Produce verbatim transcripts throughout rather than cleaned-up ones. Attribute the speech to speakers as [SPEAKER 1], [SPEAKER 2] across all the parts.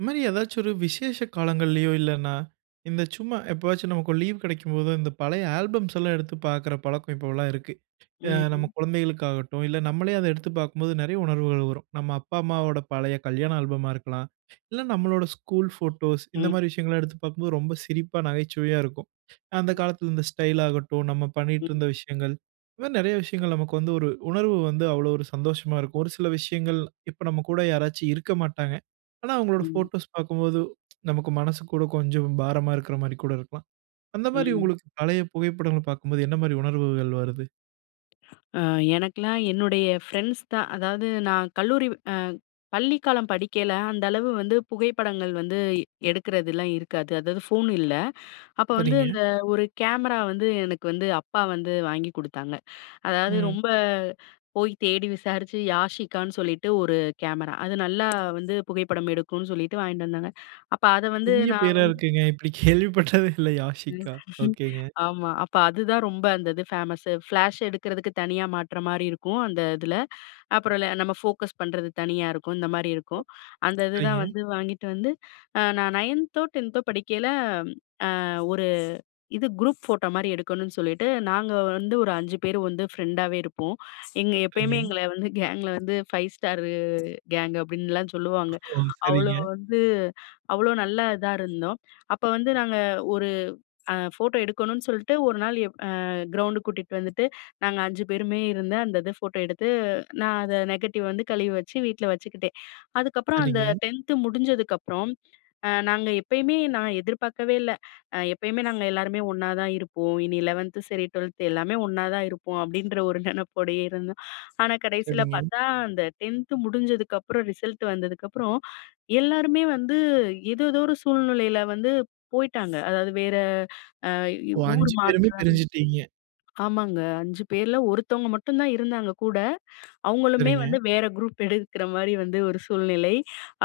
[SPEAKER 1] இந்தமாரி ஏதாச்சு ஒரு விசேஷ காலங்கள்லயோ! இல்லன்னா இந்த சும்மா எப்பாச்சும் நமக்கு லீவ் கிடைக்கும் போதோ! இந்த பழைய ஆல்பம்ஸ்லாம் எடுத்து பார்க்கிற பழக்கம் இப்பவுல்லாம் இருக்கு. ஆ நம்ம
[SPEAKER 2] ம்ஹ்ம்.
[SPEAKER 1] குழந்தைகளுக்கு ஆகட்டும், இல்ல நம்மளே அத எடுத்து பார்க்கும்போது நெறைய உணர்வுகள் வரும். நம்ம அப்பா, அம்மாவோட பழைய கல்யாணம் ஆல்பமா இருக்கலாம். இல்ல நம்முடைய ஸ்கூல் போட்டோஸ்,
[SPEAKER 2] ம்.
[SPEAKER 1] இந்தமாரி விஷயங்கள் எடுத்து பார்க்கும்போது, ரொம்ப சிரிப்பா, நகைச்சுவையா இருக்கும். அந்த
[SPEAKER 2] ம்.
[SPEAKER 1] காலத்துல இந்த ஸ்டைல் ஆகட்டும், நாம
[SPEAKER 2] ம்.
[SPEAKER 1] பண்ணிட்டுருந்த விஷயங்கள் இந்தமாரி நெறைய விஷயங்கள் நமக்கு வந்து ஒரு உணர்வு வந்து அவ்வளவு ஒரு சந்தோஷமா இருக்கும். ஒரு சில விஷயங்கள் இப்ப நம்ம கூட யாராச்சும் இருக்க மாட்டாங்க. ஆனா, அவுங்களோட
[SPEAKER 2] ம்.
[SPEAKER 1] போட்டோஸ் பார்க்கும்போது, நமக்கு மனசு கூட கொஞ்சம் பாரமா இருக்குறமாரி கூட இருக்கலாம். அந்தமாரி
[SPEAKER 2] ம்.
[SPEAKER 1] உங்களுக்கு பழைய புகைப்படங்கள் பார்க்கும்போது என்னமாரி உணர்வுகள் வருது?
[SPEAKER 2] ஆ, எனக்கெல்லாம் என்னுடைய ஃப்ரெண்ட்ஸ் தான். அதாவது நான் கல்லூரி அ பள்ளிக்காலம் படிக்கையில அந்த அளவு வந்து புகைப்படங்கள் வந்து எடுக்கிறதெல்லாம் இருக்காது. அதாவது ஃபோன் இல்ல. அப்போ வந்து
[SPEAKER 1] சரிங்க.
[SPEAKER 2] அந்த ஒரு கேமரா வந்து எனக்கு வந்து அப்பா வந்து வாங்கி கொடுத்தாங்க. அதாவது
[SPEAKER 1] ம்.
[SPEAKER 2] ரொம்ப போய் தேடி விசாரிச்சு Yasikaன்னு சொல்லிட்டு ஒரு கேமரா. அது நல்லா வந்து புகைப்படம் எடுக்குன்னு சொல்லிட்டு வாங்கிட்டு வந்தாங்க. அப்ப அத வந்து
[SPEAKER 1] புதிய
[SPEAKER 2] நான்
[SPEAKER 1] பெயரா
[SPEAKER 2] வந்
[SPEAKER 1] இருக்கேங்க, இப்பிடி கேள்விப்பட்டதே இல்ல, Yasika. ஒகேங்க
[SPEAKER 2] ஆமா. அப்ப அதுதான் ரொம்ப அந்த இது ஃபேமஸ்ஸு. ஃப்ளாஷ் எடுக்கிறதுக்கு தனியா மாட்றமாரி இருக்கும், அந்த இதுல. அப்புறம் ல நம்ம ஃபோக்கஸ் பண்றது தனியா இருக்கும். இந்தமாரி இருக்கும். அந்த இது தான்
[SPEAKER 1] சரிங்க.
[SPEAKER 2] வந்து வாங்கிட்டு வந்து, அ நான் நயன்தோ டென்த்தோ படிக்கையில அ ஒரு இது அ குரூப் ஃபோட்டோ மாரி எடுக்கணுன்னு சொல்லிட்டு, நாங்க வந்து ஒரு அஞ்சு பேரு வந்து ஃப்ரெண்டாவே இருப்போம். எங்க எப்பயுமே
[SPEAKER 1] சரிங்க.
[SPEAKER 2] எங்கள வந்து கேங்க்ல வந்து 5 Starரு கேங்க் அப்பிடின்லாம் சொல்லுவாங்க.
[SPEAKER 1] ஓ!
[SPEAKER 2] அவ்ளோ
[SPEAKER 1] சரிங்க.
[SPEAKER 2] வந்து அவ்ளோ நல்லா இதா இருந்தோம். அப்ப வந்து நாங்க ஒரு அ ஃபோட்டோ எடுக்கணுன்னு சொல்லிட்டு, ஒரு நாள் எ அ கிரவுண்டு கூட்டிட்டு வந்துட்டு, நாங்க அஞ்சு பேருமே இருந்த அந்த இது ஃபோட்டோ எடுத்து, நான் அத நெகட்டிவ் வந்து கழுவி வச்சு, வீட்ல வச்சுக்கிட்டேன். அதுக்கப்புறம் அந்த
[SPEAKER 1] சரிங்க.
[SPEAKER 2] டென்த் முடிஞ்சதுக்கப்புறம், அ நாங்க எப்பயுமே நான் எதிர்பார்க்கவே இல்ல. அ எப்பயுமே நாங்க எல்லாருமே ஒன்னாதான் இருப்போம். இனி லெவன்த் சரி, ட்வெல்த் எல்லாமே ஒண்ணா தான் இருப்போம். அப்பிடின்ற ஒரு நெனப்போடயே இருந்தோம். ஆனா கடைசில
[SPEAKER 1] சரிங்க.
[SPEAKER 2] பார்த்தா, அந்த டென்த் முடிஞ்சதுக்கு அப்புறம், ரிசல்ட் வந்ததுக்கப்புறம், எல்லாருமே வந்து, ஏதோதோ ஒரு சூழ்நிலையில வந்து போயிட்டாங்க. அதாவது வேற அ வ்
[SPEAKER 1] ஓ!
[SPEAKER 2] ஊர்
[SPEAKER 1] அஞ்சு பேருமே
[SPEAKER 2] மாற்றம்
[SPEAKER 1] பிரிஞ்சுட்டீங்க.
[SPEAKER 2] ஆமாங்க. அஞ்சு பேர்ல ஒருத்தவங்க மட்டும் தான் இருந்தாங்க கூட. அவுங்களுமே
[SPEAKER 1] சரிங்க.
[SPEAKER 2] வந்து வேறு குரூப் எடுக்குற மாரி வந்து ஒரு சூழ்நிலை.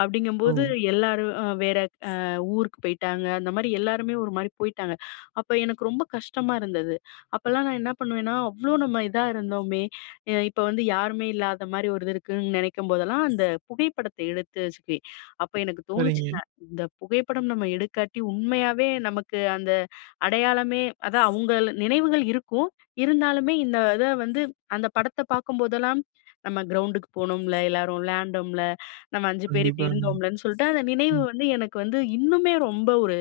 [SPEAKER 2] அப்பிடிங்கம்போது,
[SPEAKER 1] ஓ!
[SPEAKER 2] எல்லாரும் அ வேற அ ஊருக்கு போயிட்டாங்க. அந்தமாரி எல்லாருமே ஒருமாரி போயிட்டாங்க. அப்போ எனக்கு ரொம்ப கஷ்டமா இருந்தது. அப்பல்லாம் நான் என்ன பண்ணுவேன்னா, அவ்ளோ நம்ம இதா இருந்தோமே! அ இப்ப வந்து யாருமே இல்லாத மாரி ஒரு இது இருக்குன்னு நினைக்கும்போதெல்லாம், அந்த புகைப்படத்த எடுத்து வச்சுக்குவேன். அப்போ எனக்கு தோணுச்சுங்க,
[SPEAKER 1] சரிங்க.
[SPEAKER 2] இந்த புகைப்படம் நம்ம எடுக்காட்டி உண்மையாவே நமக்கு அந்த அடையாளமே அதான் அவுங்கள நினைவுகள் இருக்கும், இருந்தாலுமே இந்த இத வந்து அந்த படத்த பார்க்கும்போதெல்லாம் நம்ம கிரவுண்டுக்கு போனோம்ல, எல்லாரும் விளையாண்டோம்ல, நம்ம அஞ்சு பேரும் இப்பிடி
[SPEAKER 1] கண்டிப்பாங்க.
[SPEAKER 2] இருந்தோம்லன்னு சொல்லிட்டு, அந்த நினைவு
[SPEAKER 1] ம்.
[SPEAKER 2] வந்து எனக்கு வந்து இன்னுமே ரொம்ப ஒரு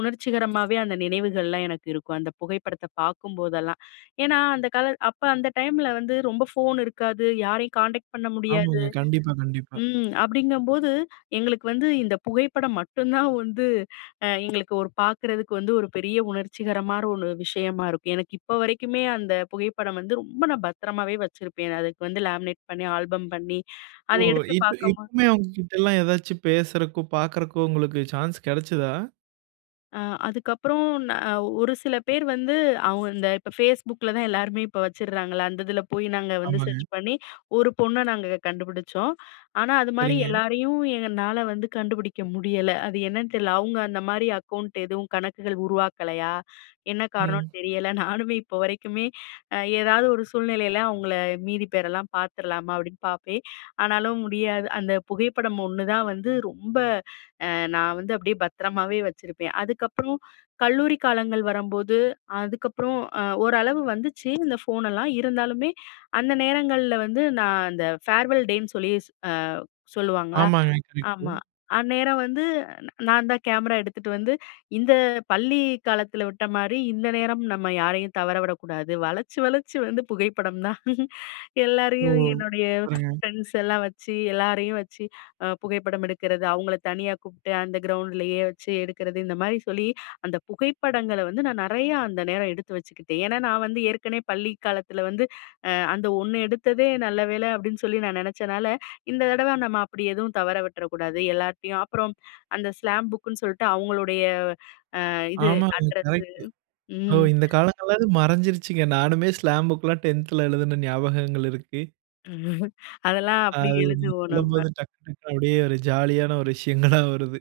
[SPEAKER 2] உணர்ச்சிகரமாவே அந்த நினைவுகள்லாம் எனக்கு இருக்கும். அந்த புகைப்படத்த பார்க்கும்போதெல்லாம் ஏன்னா, அந்த கால அப்ப அந்த டைம்ல வந்து ரொம்ப ஃபோன் இருக்காது. யாரையும் கான்டெக்ட் பண்ண முடியாது.
[SPEAKER 1] ஆமாங்க. கண்டிப்பா, கண்டிப்பா.
[SPEAKER 2] ம் அப்பிடிங்கும்போது எங்களுக்கு வந்து, இந்த புகைப்படம் மட்டும்தான் வந்து அ எங்களுக்கு ஒரு பார்க்குறதுக்கு வந்து, ஒரு பெரிய உணர்ச்சிகரரோன்னு விஷயமா இருக்கும். எனக்கு இப்ப வரைக்குமே அந்த புகைப்படம் வந்து ரொம்ப நான் பத்திரமாவே வச்சிருப்பேன். அதுக்கு வந்து லேமினேட் பண்ணி, ஆல்பம் பண்ணி, அத
[SPEAKER 1] ஓ!
[SPEAKER 2] எடுத்து
[SPEAKER 1] இப்ப
[SPEAKER 2] பார்க்கம்போது
[SPEAKER 1] இப்பமே அவுங்க கிட்டல்லாம் எதாச்சும் பேசுறக்கோ! பார்க்குறக்கோ! உங்களுக்கு சான்ஸ் கெடச்சதா?
[SPEAKER 2] அ. அதுக்கப்புறம் நா அ ஒரு சில பேர் வந்து அவுங்க இந்த இப்ப Facebookல தான் எல்லாருமே இப்ப வச்சுர்றாங்கல்ல, அந்த இதில போயி நாங்க வந்து
[SPEAKER 1] ஆமாங்க.
[SPEAKER 2] சர்ச் பண்ணி, ஒரு பொண்ண நாங்க கண்டுபுடுச்சோம். ஆனா, அதுமாரி
[SPEAKER 1] சரிங்க.
[SPEAKER 2] எல்லாரையும் என்னால வந்து கண்டுபிடிக்க முடியல. அது என்னனு தெரில, அவுங்க அந்த மாரி அக்கௌண்ட் எதுவும், கணக்குகள் உருவாக்கலையா? என்ன காரணம்னு
[SPEAKER 1] ம்.
[SPEAKER 2] தெரியல. நானுமே இப்போ வரைக்குமே ஏதாவது ஒரு சூழ்நிலையில, "அவுங்கள மீதி பேரெல்லாம் பாத்துறலாமா?" அப்டின்னு பாப்பேன். ஆனாலும் முடியாது. அந்த புகைப்படம் ஒண்ணு தான் வந்து ரொம்ப அ, நான் வந்து அப்டியே பத்திரமாவே வச்சிருப்பேன். அதுக்கப்புறம் கல்லூரி காலங்கள் வரம்போது, அதுக்கப்புறம் அ ஓரளவு வந்துச்சு. இந்த ஃபோனெல்லாம் இருந்தாலுமே, அந்த நேரங்கள்ல வந்து நான் அந்த ஃபேர்வெல் டேன்னு சொல்லி, அ சொல்லுவாங்களா.
[SPEAKER 1] ஆமாங்க, கரெக்ட்டு.
[SPEAKER 2] ஆமா. அந்நேரம் வந்து நான் தான் கேமரா எடுத்துட்டு வந்து, இந்த பள்ளி காலத்தில விட்ட மாரி இந்த நேரம் நம்ம யாரையும் தவற விடக்கூடாது. வளச்சு, வளச்சு வந்து புகைப்படம் தான்.
[SPEAKER 1] ஓ!
[SPEAKER 2] எல்லாரையும் என்னுடைய
[SPEAKER 1] சூப்பர்ங்க.
[SPEAKER 2] ஃப்ரெண்ட்ஸ் எல்லாம் வச்சு, எல்லாரையும் வச்சு அ புகைப்படம் எடுக்கறது, அவுங்கள தனியா கூப்ட்டு அந்த கிரவுண்டுலயே வச்சு எடுக்குறது இந்த மாரி சொல்லி, அந்த புகைப்படங்கள வந்து நான் நெறையா அந்த நேரம் எடுத்து வச்சுக்கிட்டேன். ஏன்னா, நான் வந்து ஏற்கனவே பள்ளி காலத்தில வந்து அ "அந்த ஒண்ணு எடுத்ததே நல்ல வேலை" அப்டின்னு சொல்லி நான் நெனச்சனால, இந்த தடவை நம்ம அப்படி எதுவும் தவற விட்ற கூடாது. எல்லார்டயும் அப்புறம், அந்த ஸ்லாம் புக்குன்னு சொல்ட்டு அவங்களுடைய அ இது,
[SPEAKER 1] ஆமாங்க.
[SPEAKER 2] Address
[SPEAKER 1] correct! ஓ,
[SPEAKER 2] ம்.
[SPEAKER 1] இந்த காலங்கள்ல அது மறைஞ்சிருச்சுங்க நானுமே ஸ்லாம் புக் கெல்லாம் டென்த்‌ல எழுதின ஞாபகங்கள் இருக்கு.
[SPEAKER 2] அதெல்லாம்
[SPEAKER 1] அ.
[SPEAKER 2] அப்படி
[SPEAKER 1] அது நீங்க
[SPEAKER 2] எழுதுவோம் நம்ம
[SPEAKER 1] சொல்லும்போது டக்கு டக்குனு அப்படியே ஒரு ஜாலி யான ஒரு விஷயங்களா வருது.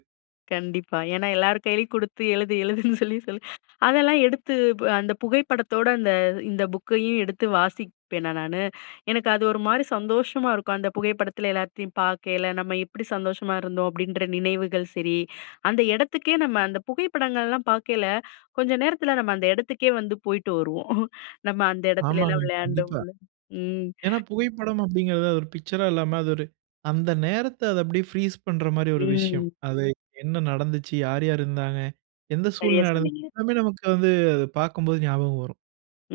[SPEAKER 2] கண்டிப்பா, ஏன்னா எல்லார் கையிலயும் குடுத்து எழுது எழுதுன்னு சொல்லி சொல்லி. அதெல்லாம் எடுத்து அந்த புகைப்படத்தோட அந்த இந்த புக்கையும் எடுத்து வாசிப்பேனா நானு எனக்கு அது ஒரு மாரி சந்தோஷமா இருக்கும். அந்த புகைப்படத்தில எல்லாத்தையும் பார்க்கயில, நம்ம எப்படி சந்தோஷமா இருந்தோம் அப்படின்ற நினைவுகள் சரி. அந்த இடத்துக்கே நம்ம அந்த புகைப்படங்கள்லாம் பார்க்கயில, கொஞ்சம் நேரத்தில நம்ம அந்த இடத்துக்கே வந்து போய்ட்டு வருவோம். நம்ம அந்த
[SPEAKER 1] ஆமாங்க
[SPEAKER 2] இடத்துலலாம்
[SPEAKER 1] கண்டிப்பா.
[SPEAKER 2] விளையாண்டோம்ல ம்.
[SPEAKER 1] ஏன்னா, புகைப்படம் அப்படிங்கிறது அது ஒரு பிக்சர்‌ரா இல்லாம, அது ஒரு அந்த நேரத்தில அத அப்படியே ப்ரீஸ் பண்ணுற மாரி ஒரு விஷயம்.
[SPEAKER 2] ம்.
[SPEAKER 1] அது என்ன நடந்துச்சு? யார் யார் இருந்தாங்க? எந்த
[SPEAKER 2] சரியா
[SPEAKER 1] சூழ்நிலை நடந்தது,
[SPEAKER 2] சொன்னீங்க.
[SPEAKER 1] எல்லாமே நமக்கு வந்து அதை பார்க்கும்போது ஞாபகம் வரும்.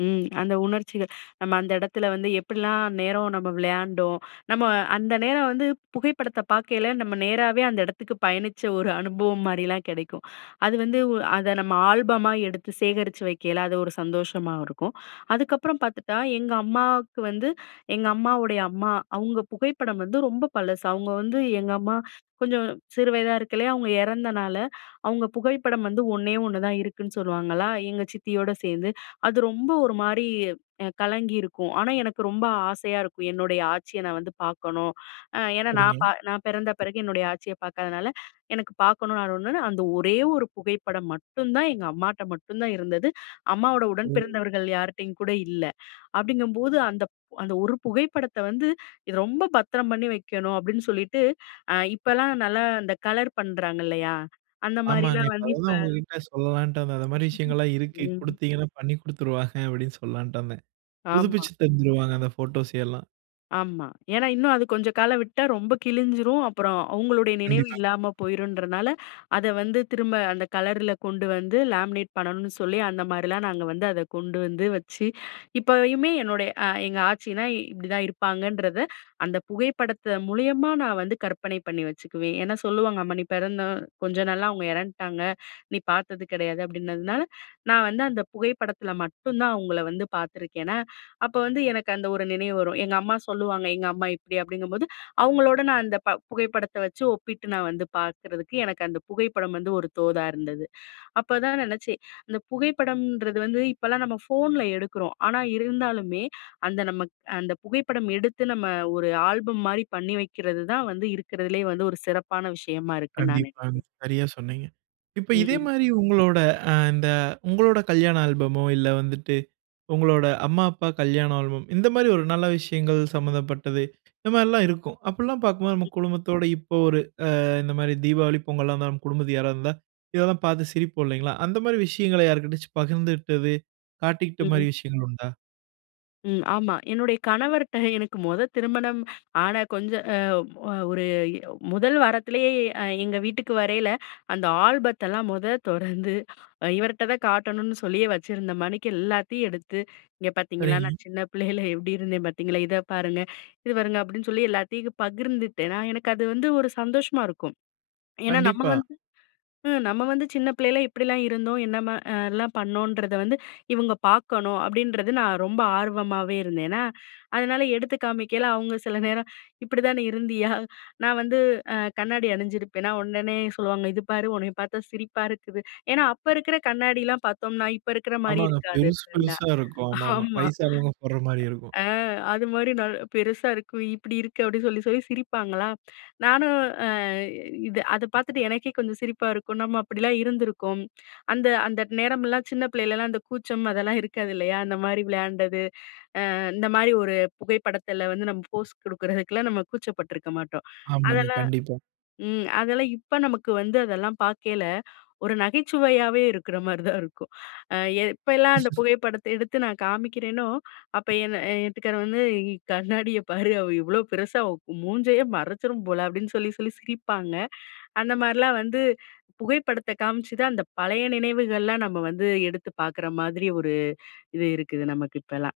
[SPEAKER 2] ம் அந்த உணர்ச்சிகள். நம்ம அந்த இடத்தில வந்து எப்படிலாம் நேரம் நம்ம விளையாண்டோம். நம்ம அந்த நேரம் வந்து புகைப்படத்த பார்க்கையில நம்ம நேராவே அந்த இடத்துக்கு பயணிச்ச ஒரு அனுபவம் மாரிலாம் கிடைக்கும். அது வந்து அதை நம்ம ஆல்பமா எடுத்து சேகரித்து வக்கயில, அது ஒரு சந்தோஷமா இருக்கும். அதுக்கப்புறம் பார்த்துட்டா எங்க அம்மாவுக்கு வந்து எங்க அம்மாவுடைய அம்மா, அவுங்க புகைப்படம் வந்து ரொம்ப பழசு. அவுங்க வந்து எங்க அம்மா கொஞ்சம் சிறு வயசா இருக்கயிலே அவுங்க இறந்தனால, அவுங்க புகைப்படம் வந்து ஒன்னே ஒண்ணு தான் இருக்குன்னு சொல்லுவாங்களா, எங்க சித்தியோட சேர்ந்து. அது ரொம்ப ஒரு மாரி கலங்கியிருக்கும். ஆனா எனக்கு ரொம்ப ஆசையா இருக்கும் என்னுடைய ஆச்சியை நான் வந்து பார்க்கணும். ஏன்னா நான்
[SPEAKER 1] சரிங்க.
[SPEAKER 2] பா நான் பிறந்த பிறகு என்னுடைய ஆச்சிய பார்க்காதனால, எனக்கு பார்க்கணும் நான் ஒன்னு அந்த ஒரே ஒரு புகைப்படம் மட்டும் தான் எங்க அம்மாட்ட மட்டும் தான் இருந்தது. அம்மாவோட உடன்
[SPEAKER 1] ஓ.
[SPEAKER 2] பிறந்தவர்கள் யார்ட்டயும் கூட இல்ல. அப்படிங்கும்போது அந்த அந்த ஒரு புகைப்படத்தை வந்து இது ரொம்ப பத்திரம் பண்ணி வைக்கணும். அப்படின்னு சொல்லிட்டு, அ இப்போலாம் நல்லா இந்த கலர் பண்றாங்க இல்லையா, அந்த
[SPEAKER 1] ஆமாங்க,
[SPEAKER 2] மாரிலாம்
[SPEAKER 1] இப்ப
[SPEAKER 2] வந்து இப்ப
[SPEAKER 1] அததான் உங்ககிட்ட சொல்லலான்ட்டு இருந்தேன். அந்த மாரி விஷயங்கள்லாம் இருக்கு.
[SPEAKER 2] ம்.
[SPEAKER 1] குடுத்தீங்கன்னா பண்ணி குடுத்துருவாங்க அப்படின்னு சொல்லலான்ட்டு இருந்தேன்.
[SPEAKER 2] ஆமா.
[SPEAKER 1] புதுப்பிச்சு தந்துருவாங்க அந்த ஃபோட்டோஸ் எல்லாம்.
[SPEAKER 2] ஆமா. ஏன்னா இன்னும் அது கொஞ்சம் கால விட்டா ரொம்ப கிழிஞ்சிரும். அப்புறம் அவுங்களுடைய நினைவு
[SPEAKER 1] கண்டிப்பாங்க.
[SPEAKER 2] இல்லாம போயிருன்றனால, அத வந்து திரும்ப அந்த கலர்ல கொண்டு வந்து லாமினேட் பண்ணணும்னு சொல்லி, அந்த மாரிலாம் நாங்க வந்து அத கொண்டு வந்து வச்சு இப்பயுமே என்னுடைய அ எங்க ஆச்சினா இப்டிதான் இருப்பாங்கன்றத, அந்த புகைப்படத்த மூலியமா நான் வந்து கற்பனை பண்ணி வச்சுக்குவேன். ஏன்னா, சொல்லுவாங்க, "அம்மா நீ பிறந்த கொஞ்ச நாள்ல அவுங்க எறந்த்ட்டாங்க, நீ பாத்தது கிடையாது" அப்படின்னதுனால, நான் வந்து அந்த புகைப்படத்தில மட்டும் தான் அவுங்கள வந்து பாத்துருக்கேனா, அப்ப வந்து எனக்கு, அந்த ஒரு நினைவு வரும். எங்க அம்மா சொல்லுவாங்க. எங்க அம்மா இப்படி அப்படிங்கும்போது, அவுங்களோட நான் அந்த ப புகைப்படத்த வச்சு ஒப்பிட்டு நான் வந்து பாக்குறதுக்கு எனக்கு அந்த புகைப்படம் வந்து ஒரு தோதா இருந்தது. அப்பதான் நெனச்சேன். அந்த புகைப்படம்ன்றது வந்து, இப்பலாம் நம்ம ஃபோன்ல எடுக்குறோம். ஆனா இருந்தாலுமே அந்த நம்மக் அ அந்த புகைப்படம் எடுத்து, நம்ம ஒரு ஆல்பம் மாரி பண்ணி வக்கிறது தான் வந்து இருக்கிறதுலயே வந்து ஒரு சிறப்பான விஷயமா இருக்குன்னு நான்
[SPEAKER 1] கண்டிப்பாங்க.
[SPEAKER 2] நெனைக்கிறேன்.
[SPEAKER 1] சரியா சொன்னீங்க. இப்ப இதே
[SPEAKER 2] ம்.
[SPEAKER 1] மாரி உங்களோட அ இந்த உங்களோட கல்யாண ஆல்பமோ, இல்ல வந்துட்டு உங்களோட அம்மா, அப்பா கல்யாண ஆல்பம், இந்த மாரி ஒரு நல்ல விஷயங்கள் சம்மந்தப்பட்டது. இந்த மாரிலாம் இருக்கும் அப்படிலாம் பாக்கும்போது நம்ம
[SPEAKER 2] ம்.
[SPEAKER 1] குடும்பத்தோட இப்ப ஒரு அ இந்த மாரி தீபாவளி பொங்கல்லா வந்தா, நம்ம குடும்பத்துக்கு யாராவது வந்தா இதெல்லாம் பாத்து சிரிப்போம் இல்லைங்களா? அந்த மாரி விஷயங்களை யாருக்கிட்டயாச்சு பகிர்ந்துகிட்டது, காட்டிக்கிட்ட
[SPEAKER 2] ம்.
[SPEAKER 1] மாரி விஷயங்கள் உண்டா?
[SPEAKER 2] ம். ஆமா. என்னுடைய கணவர்கிட்ட எனக்கு மொத திருமணம் ஆன கொஞ்ச அ ஓ ஒரு இ நோ முதல் வாரத்திலேயே அ எங்க வீட்டுக்கு வரயில, அந்த ஆல்பத்தெல்லாம் மொத தொறந்து இவர்கிட்ட தான் காட்டணும்னு சொல்லி வச்சிருந்தமாணிக்கு, எல்லாத்தையும் எடுத்து இங்க பார்த்தீங்களா,
[SPEAKER 1] சரி.
[SPEAKER 2] நான் சின்ன பிள்ளயில எப்படி இருந்தே பார்த்தீங்களா, இத பாருங்க, இது பாருங்க அப்படின்னு சொல்லி எல்லாத்தையும் பகிர்ந்துட்டேனா, எனக்கு அது வந்து ஒரு சந்தோஷமா இருக்கும். ஏன்னா நம்ம
[SPEAKER 1] கண்டிப்பா.
[SPEAKER 2] வந்து ம் நம்ம வந்து சின்ன பிள்ளைல இப்படிலா இருந்தோம், என்னமா அ யெல்லாம் பண்ணோன்றத வந்து இவுங்க பார்க்கணும், அப்படின்றது நான் ரொம்ப ஆர்வமாவே இருந்தேன்னா, அதுனால எடுத்து காமிக்கல அவுங்க சில நேரம் "இப்படி தான் நீ இருந்தியா?" நான் வந்து அ கண்ணாடி அணிஞ்சிருப்பேனா, உடனே சொல்லுவாங்க "இது பார் உன்னைய பார்த்தா சிரிப்பா இருக்குது!" ஏன்னா அப்ப இருக்கிற கண்ணாடிலாம் பார்த்தோம்னா, இப்ப இருக்கிற மாதிரி
[SPEAKER 1] ஆமாங்க.
[SPEAKER 2] இருக்காது
[SPEAKER 1] பெருசு
[SPEAKER 2] ட்ரெண்டா.
[SPEAKER 1] பெருசா இருக்கும். ஆமா, ஆமா
[SPEAKER 2] ஆமா.
[SPEAKER 1] வயசானவங்க போடுற மாரி இருக்கும்.
[SPEAKER 2] அ அ அது மாதிரி நாலு பெருசா இருக்கும். இப்படி இருக்கு அப்படி சொல்லி சொல்லி சிரிப்பாங்களா, நானும் அ இது அத பார்த்துட்டு எனக்கே கொஞ்சம் சிரிப்பா இருக்கும். நம்ம அப்படிலாம் இருந்துருக்கோம். அந்த அந்த நேரமெல்லாம் சின்ன பிள்ளையிலலா, அந்த கூச்சம் அதெல்லா இருக்காது இல்லையா. அந்த மாதிரி விளையாண்டது, அ இந்த மாதிரி ஒரு புகைப்படத்தில வந்து நம்ம போஸ் கொடுக்குறதுக்குலாம், நம்ம கூச்சப்பட்டுருக்க மாட்டோம்.
[SPEAKER 1] ஆமாங்க.
[SPEAKER 2] அதெல்லா
[SPEAKER 1] கண்டிப்பா.
[SPEAKER 2] ம் அதெல்லாம் இப்ப நமக்கு வந்து அதெல்லாம் பார்க்கேல, ஒரு நகைச்சுவையாவே இருக்கிற மாரி தான் இருக்கும். அ எப்பலாம் அந்த புகைப்படத்த எடுத்து நான் காமிக்கிறேனோ அப்ப என்ன என் வீட்டுக்காரு வந்து "கண்ணாடிய பாரு அவ இவ்வளோ பெருசா, அவ மூஞ்சையே மறைச்சுரும் போல" அப்படின்னு சொல்லி சொல்லி சிரிப்பாங்க. அந்த மாதிரிலாம் வந்து புகைப்படத்த காமிச்சுதான், அந்த பழைய நினைவுகள்லா நம்ம வந்து எடுத்து பார்க்குற மாதிரி ஒரு இது இருக்குது நமக்கு இப்பலாம்.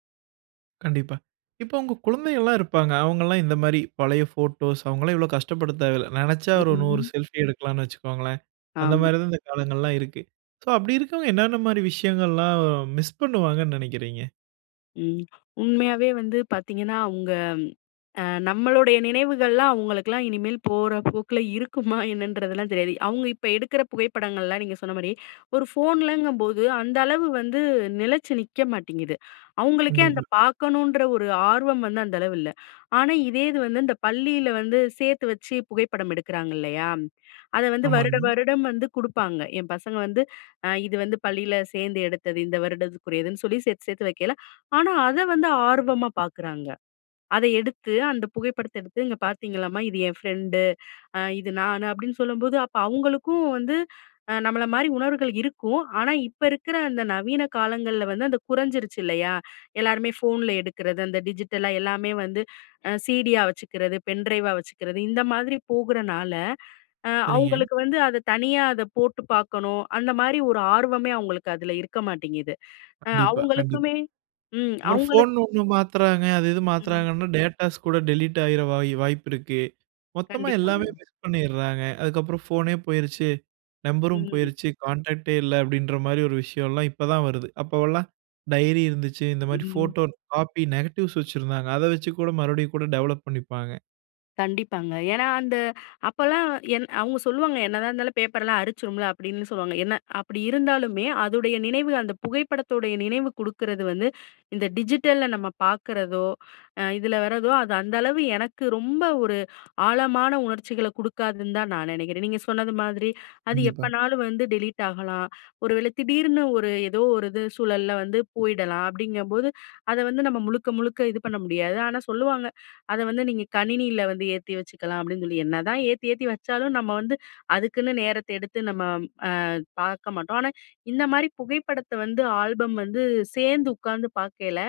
[SPEAKER 1] கண்டிப்பா. இப்போ அவங்க குழந்தைகள்லாம் இருப்பாங்க. அவங்கல்லாம் இந்த மாரி பழைய போட்டோஸ், அவங்கல்லாம் இவ்வளவு கஷ்டப்பட தேவையில்ல. நினைச்சா ஒரு நூறு
[SPEAKER 2] [unintelligible]
[SPEAKER 1] செல்ஃபி எடுக்கலாம்னு வச்சுக்கோங்களேன். அந்த
[SPEAKER 2] ஆமா.
[SPEAKER 1] மாரி தான் இந்த காலங்கள்லாம் இருக்கு. சோ, அப்படி இருக்கிறவங்க. என்னென்ன மாரி விஷயங்கல்லாம் மிஸ் பண்ணுவாங்கன்னு நினைக்கிறீங்க.
[SPEAKER 2] ம். உண்மையாவே வந்து பார்த்தீங்கன்னா, அவுங்க அ நம்மளுடைய நினைவுகள்லாம் அவங்களுக்கெல்லாம், இனிமேல் போற போக்கில இருக்குமா என்னன்றதுலாம் தெரியாது. அவுங்க இப்ப எடுக்கிற புகைப்படங்கள்லாம், நீங்க சொன்ன மாரி ஒரு ஃபோன்லங்கும்போது, அந்த அளவு வந்து நிலச்சு நிக்க மாட்டேங்குது! அவுங்களுக்கே அந்த
[SPEAKER 1] கண்டிப்பா.
[SPEAKER 2] பார்க்கணுன்ற ஒரு ஆர்வம் வந்து அந்த அளவு இல்ல. ஆனா இதே இது வந்து இந்த பள்ளியில வந்து, சேர்த்து வச்சு புகைப்படம் எடுக்கிறாங்க இல்லையா. அதை வந்து வருட
[SPEAKER 1] ஆமாங்க.
[SPEAKER 2] வருடம் வந்து குடுப்பாங்க. என் பசங்க வந்து அ இது வந்து பள்ளியில சேர்ந்து எடுத்தது. இந்த வருடத்துக்குரியதுன்னு சொல்லி சேர்த்து சேர்த்து வைக்கல. ஆனா அத வந்து ஆர்வமா பார்க்குறாங்க. அதை எடுத்து அந்த புகைப்படத்த எடுத்து இங்க பார்த்தீங்களாமா? இது என் ஃப்ரெண்டு, இது நான். அப்படின்னு சொல்லும்போது, அப்ப அவுங்களுக்கும் வந்து அ நம்மள மாரி உணர்வுகள் இருக்கும். ஆனா இப்ப இருக்கிற அந்த நவீன காலங்கள்ல வந்து அந்த குறைஞ்சிருச்சி இல்லையா. எல்லாருமே ஃபோன்ல எடுக்கிறது, அந்த டிஜிட்டலா எல்லாமே வந்து சிடியா வச்சுக்கறது, பென் டிரைவா வச்சுக்கறது. இந்த மாதிரி போகுறனால, அ
[SPEAKER 1] சரிங்க.
[SPEAKER 2] அவுங்களுக்கு வந்து அத தனியா அத போட்டு பார்க்கணும். அந்த மாரி ஒரு ஆர்வமே அவுங்களுக்கு அதில இருக்க மாட்டேங்குது. ஆ
[SPEAKER 1] கண்டிப்பா, கண்டிப்பா.
[SPEAKER 2] அவுங்களுக்குமே ம்.ம்
[SPEAKER 1] அப்புறம்
[SPEAKER 2] அவங்களுக்கு
[SPEAKER 1] ஃபோன் ஒண்ணு மாத்துறாங்க அது இது
[SPEAKER 2] ம்.
[SPEAKER 1] மாத்துறாங்கன்னா டேட்டாஸ் கூட டெலீட் ஆயிற வாய் வாய்ப்பு இருக்கு. மொத்தமா
[SPEAKER 2] கண்டிப்பாங்க.
[SPEAKER 1] எல்லாமே மிஸ் பண்ணிறாங்க. அதுக்கப்புறம் ஃபோனே போயிருச்சு, நம்பரும்
[SPEAKER 2] ம்.
[SPEAKER 1] போயிருச்சு, கான்டாக்டே இல்ல. அப்படின்ற மாரி ஒரு விஷயம்லாம் இப்போ தான் வருது. அப்போலாம் டைரி இருந்துச்சு. இந்த மாரி
[SPEAKER 2] ம்.
[SPEAKER 1] ஃபோட்டோ காப்பி நெகட்டிவ்ஸ் வச்சிருந்தாங்க. அதை வச்சு கூட மறுபடியும் கூட டெவலப் பண்ணிப்பாங்க.
[SPEAKER 2] கண்டிப்பாங்க. ஏனா, அந்த அப்பலாம் என் அவங்க சொல்லுவாங்க. என்னதான் இருந்தாலும், பேப்பர்லாம் அரிச்சிடும்ல அப்படின்னு சொல்லுவாங்க. என்ன அப்jடி இருந்தாலுமே, அதுடைய நினைவு அந்த புகைப்படத்தோடைய நினைவு குடுக்குறது வந்து. இந்த டிஜிட்டல்ல நம்ம பார்க்குறதோ, அ இதுல வரதோ அது அந்த அளவு எனக்கு ரொம்ப ஒரு ஆழமான உணர்ச்சிகள கொடுக்காதுன்னு தான் நான் நினைக்கிறன். நீங்க சொன்னது மாதுரி அது
[SPEAKER 1] கண்டிப்பா.
[SPEAKER 2] எப்போனாலும் வந்து டெலீட் ஆகலாம். ஒரு வேளை திடீர்னு, ஒரு ஏதோ ஒரு இது சூழல்ல வந்து போயிடலாம். அப்டிங்கும்போது, அத வந்து நம்ம முழுக்க முழுக்க இது பண்ண முடியாது. ஆனா சொல்லுவாங்க, அத வந்து நீங்க கணினியில வந்து ஏத்தி வச்சுக்கலாம் அப்டின்னு சொல்லி. என்னதான் ஏத்தி ஏத்தி வச்சாலும், நம்ம வந்து அதுக்குன்னு நேரத்த எடுத்து நம்ம அ பார்க்க மாட்டோம். ஆனா, இந்த மாரி புகைப்படத்த வந்து ஆல்பம் வந்து சேர்ந்து உட்காந்து பாக்கையில.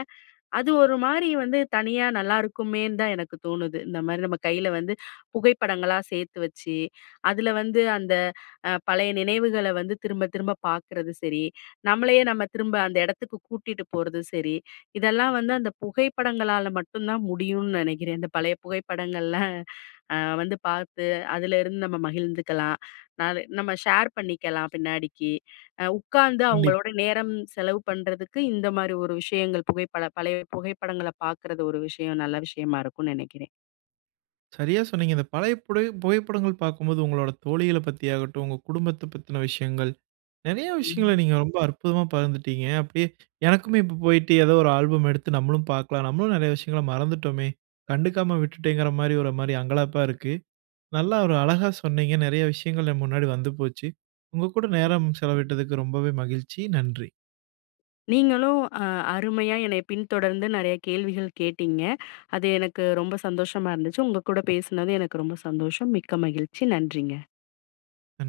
[SPEAKER 2] அது ஒரு மாதிரி வந்து தனியா நல்லாயிருக்குமேன்னு தான் எனக்கு தோணுது. இந்த மாரி நம்ம கையில வந்து புகைப்படங்களா சேத்து வச்சு, அதுல வந்து அந்த அ பழைய நினைவுகள வந்து திரும்ப திரும்ப பார்க்கறது சரி. நம்மளையே நம்ம திரும்ப அந்த இடத்துக்கு கூட்டிட்டு போறது சரி. இதெல்லாம் வந்து அந்த புகைப்படங்களால மட்டும் தான் முடியும்னு நினைக்கிறேன். இந்த பழைய புகைப்படங்கள்ல. ஆ வந்து பார்த்து அதுல இருந்து நம்ம மகிழ்ந்துக்கலாம்.ந அது நம்ம ஷேர் பணிக்கெல்லா பின்னாடிக்கி. உட்கார்ந்து
[SPEAKER 1] கண்டிப்
[SPEAKER 2] அவங்களோட நேரம் செலவு பண்றதுக்கு இந்த மாரி ஒரு விஷயங்கள் புகைப்படம் பழைய புகைப்படங்கள பார்க்கிறது ஒரு விஷயம் நல்ல விஷயமா இருக்கும்னு நினைக்கிறேன்.
[SPEAKER 1] சரியா சொன்னீங்க. இந்த பழைய புடய புகைப்படங்கள் பார்க்கும்போது, உங்களோட தோழிகளைப் பத்தியாகட்டும். உங்க குடும்பத்த பத்தின விஷயங்கள். நிறைய விஷயங்கள
[SPEAKER 2] ம்.
[SPEAKER 1] நீங்க ரொம்ப அற்புதமா பகிர்ந்துட்டீங்க. அப்டியே எனக்குமே இப்போ போயிட்டு ஏதோ ஒரு ஆல்பம் எடுத்து நம்மளும் பார்க்கலாம், நம்மளும் நிறைய விஷயங்கள மறந்துட்டோமே. கண்டுக்காம விட்டுட்டேங்கிற மாரி ஒரு மாரி அங்கலாப்பா இருக்கு. நல்லா ஒரு அழகா சொன்னீங்க. நிறைய விஷயங்கள் என் முன்னாடி வந்து போச்சு. உங்க கூட
[SPEAKER 2] ம்.
[SPEAKER 1] நேரம் செலவிட்டதுக்கு ரொம்பவே மகிழ்ச்சி. நன்றி
[SPEAKER 2] நீங்களும் ஆ அருமையா என்னய பின்தொடர்ந்து நிறைய கேள்விகள் கேட்டீங்க. அது எனக்கு ரொம்ப சந்தோஷமா இருந்துச்சு. உங்க கூட பேசுனது எனக்கு ரொம்ப சந்தோஷம். மிக்க மகிழ்ச்சி. நன்றிங்க.
[SPEAKER 1] நன்